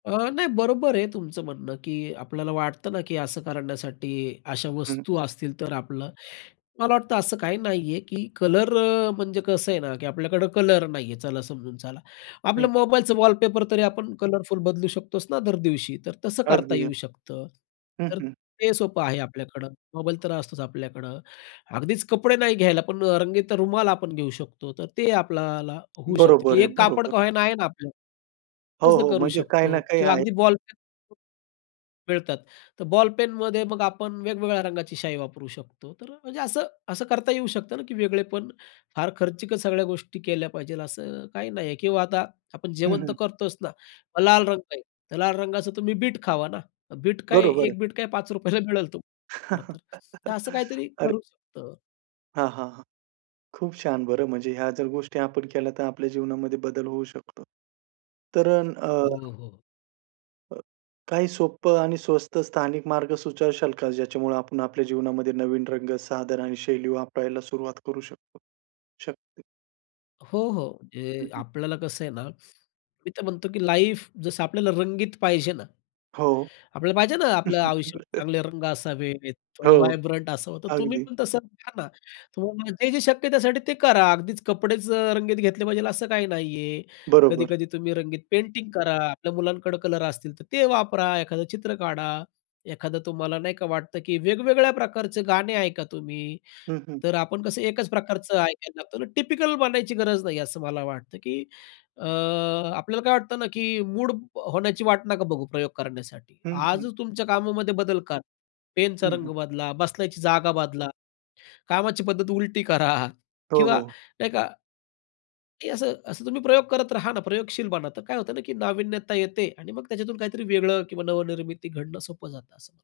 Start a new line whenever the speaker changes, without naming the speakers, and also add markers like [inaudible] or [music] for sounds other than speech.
अ, नाही बरोबर आहे तुमचं म्हणणं की आपल्याला वाटतं ना, की असं करण्यासाठी अशा
हं.
वस्तू असतील, तर आपलं मला वाटतं असं काही नाहीये की कलर अ, म्हणजे कसं आहे ना की आपल्याकडं कलर नाही आहे. चला समजून चला,
हं.
आपलं मोबाईलचं वॉलपेपर तरी आपण कलरफुल बदलू शकतोच ना दरदिवशी, तर तसं करता
अगदी.
येऊ शकतं.
हं,
तर
हं.
ते सोपं आहे आपल्याकडं, मोबाईल तर असतोच आपल्याकडं. अगदीच कपडे नाही घ्यायला पण रंगीत रुमाल आपण घेऊ शकतो, तर ते आपल्याला होऊ शकतं,
बरोबर
की
आहे,
एक कापड
बरोबर
का
आहे.
नाही आहे ना आपल्याकडे,
हो,
तसं
हो.
करू
म्हणजे काही ना
शकतो
काही
किंवा
आहे.
अगदी बॉलपेन. मिळतात. तर बॉलपेनमध्ये मग आपण वेगवेगळ्या रंगाची शाई वापरू शकतो. तर म्हणजे असं, असं करता येऊ शकतं ना की वेगळेपण. फार खर्चीक सगळ्या गोष्टी केल्या पाहिजे, असं काही नाही आहे. किंवा आता आपण
हं,
जेवण तर
हं.
करतोच ना, मग लाल रंग आहे लाल रंगाचं तुम्ही बीट खावा ना. बीट काय,
बरोबर आहे.
1 बीट काय ₹5ला मिळेल तुम्हाला खरं तर. तर असं
[laughs]
काहीतरी
अरे.
करू शकता.
हां, हां. हां. खूप छान, बरं, म्हणजे ह्या जर गोष्टी आपण केल्या, तर आपल्या जीवनामध्ये बदल होऊ शकतो. तर अ
हो, हो.
अ, काही सोपं आणि स्वस्त स्थानिक मार्ग सुचवशाल का? ज्याच्यामुळे आपण आपल्या जीवनामध्ये नवीन रंग, साधन आणि शैली वापरायला सुरुवात करू शकतो शकते.
हो, हो.
हं,
म्हणजे
हं.
आपल्याला कसं आहे ना, मी तर म्हणतो की लाईफ जसं आपल्याला रंगीत पाहिजे ना.
हो.
आपल्याला पाहिजे ना, आपलं आयुष्य,
[laughs]
चांगले रंग असावेत, थोडं
हो.
व्हायब्रंट असावं, तर तुम्ही
अगदी.
पण तसं घ्या ना. तुम्हाला जे जे शक्य त्यासाठी, ते करा. अगदीच कपडेच रंगीत घेतले पाहिजे, असं काही नाहीये.
बरोबर.
कधी-कधी तुम्ही रंगीत पेंटिंग करा. आपल्या मुलांकडे कलर असतील, तर ते वापरा, एखादं चित्र काढा. एखादं तुम्हाला नाही का वाटतं की वेगवेगळ्या प्रकारचे गाणे ऐका तुम्ही.
हं, हं.
तर आपण कसं एकच प्रकारचं ऐकायला लागतो, टिपिकल बनायची गरज नाही, असं मला वाटतं की अ, आपल्याला काय वाटत ना, की मूड होण्याची वाट नका बघू प्रयोग करण्यासाठी.
हं, हं.
आजच तुमच्या कामामध्ये बदल करा. पेनचा
हं,
रंग
हं.
बदला, बसण्याची जागा बदला, कामाची पद्धत उलटी करा,
हो,
किंवा
हो.
नाही का की असं, असं तुम्ही प्रयोग करत राहा ना, प्रयोगशील बना, तर काय होत ना की नाविन्यता येते आणि मग त्याच्यातून काहीतरी वेगळं किंवा नवनिर्मिती घडणं सोपं जातं, असं मला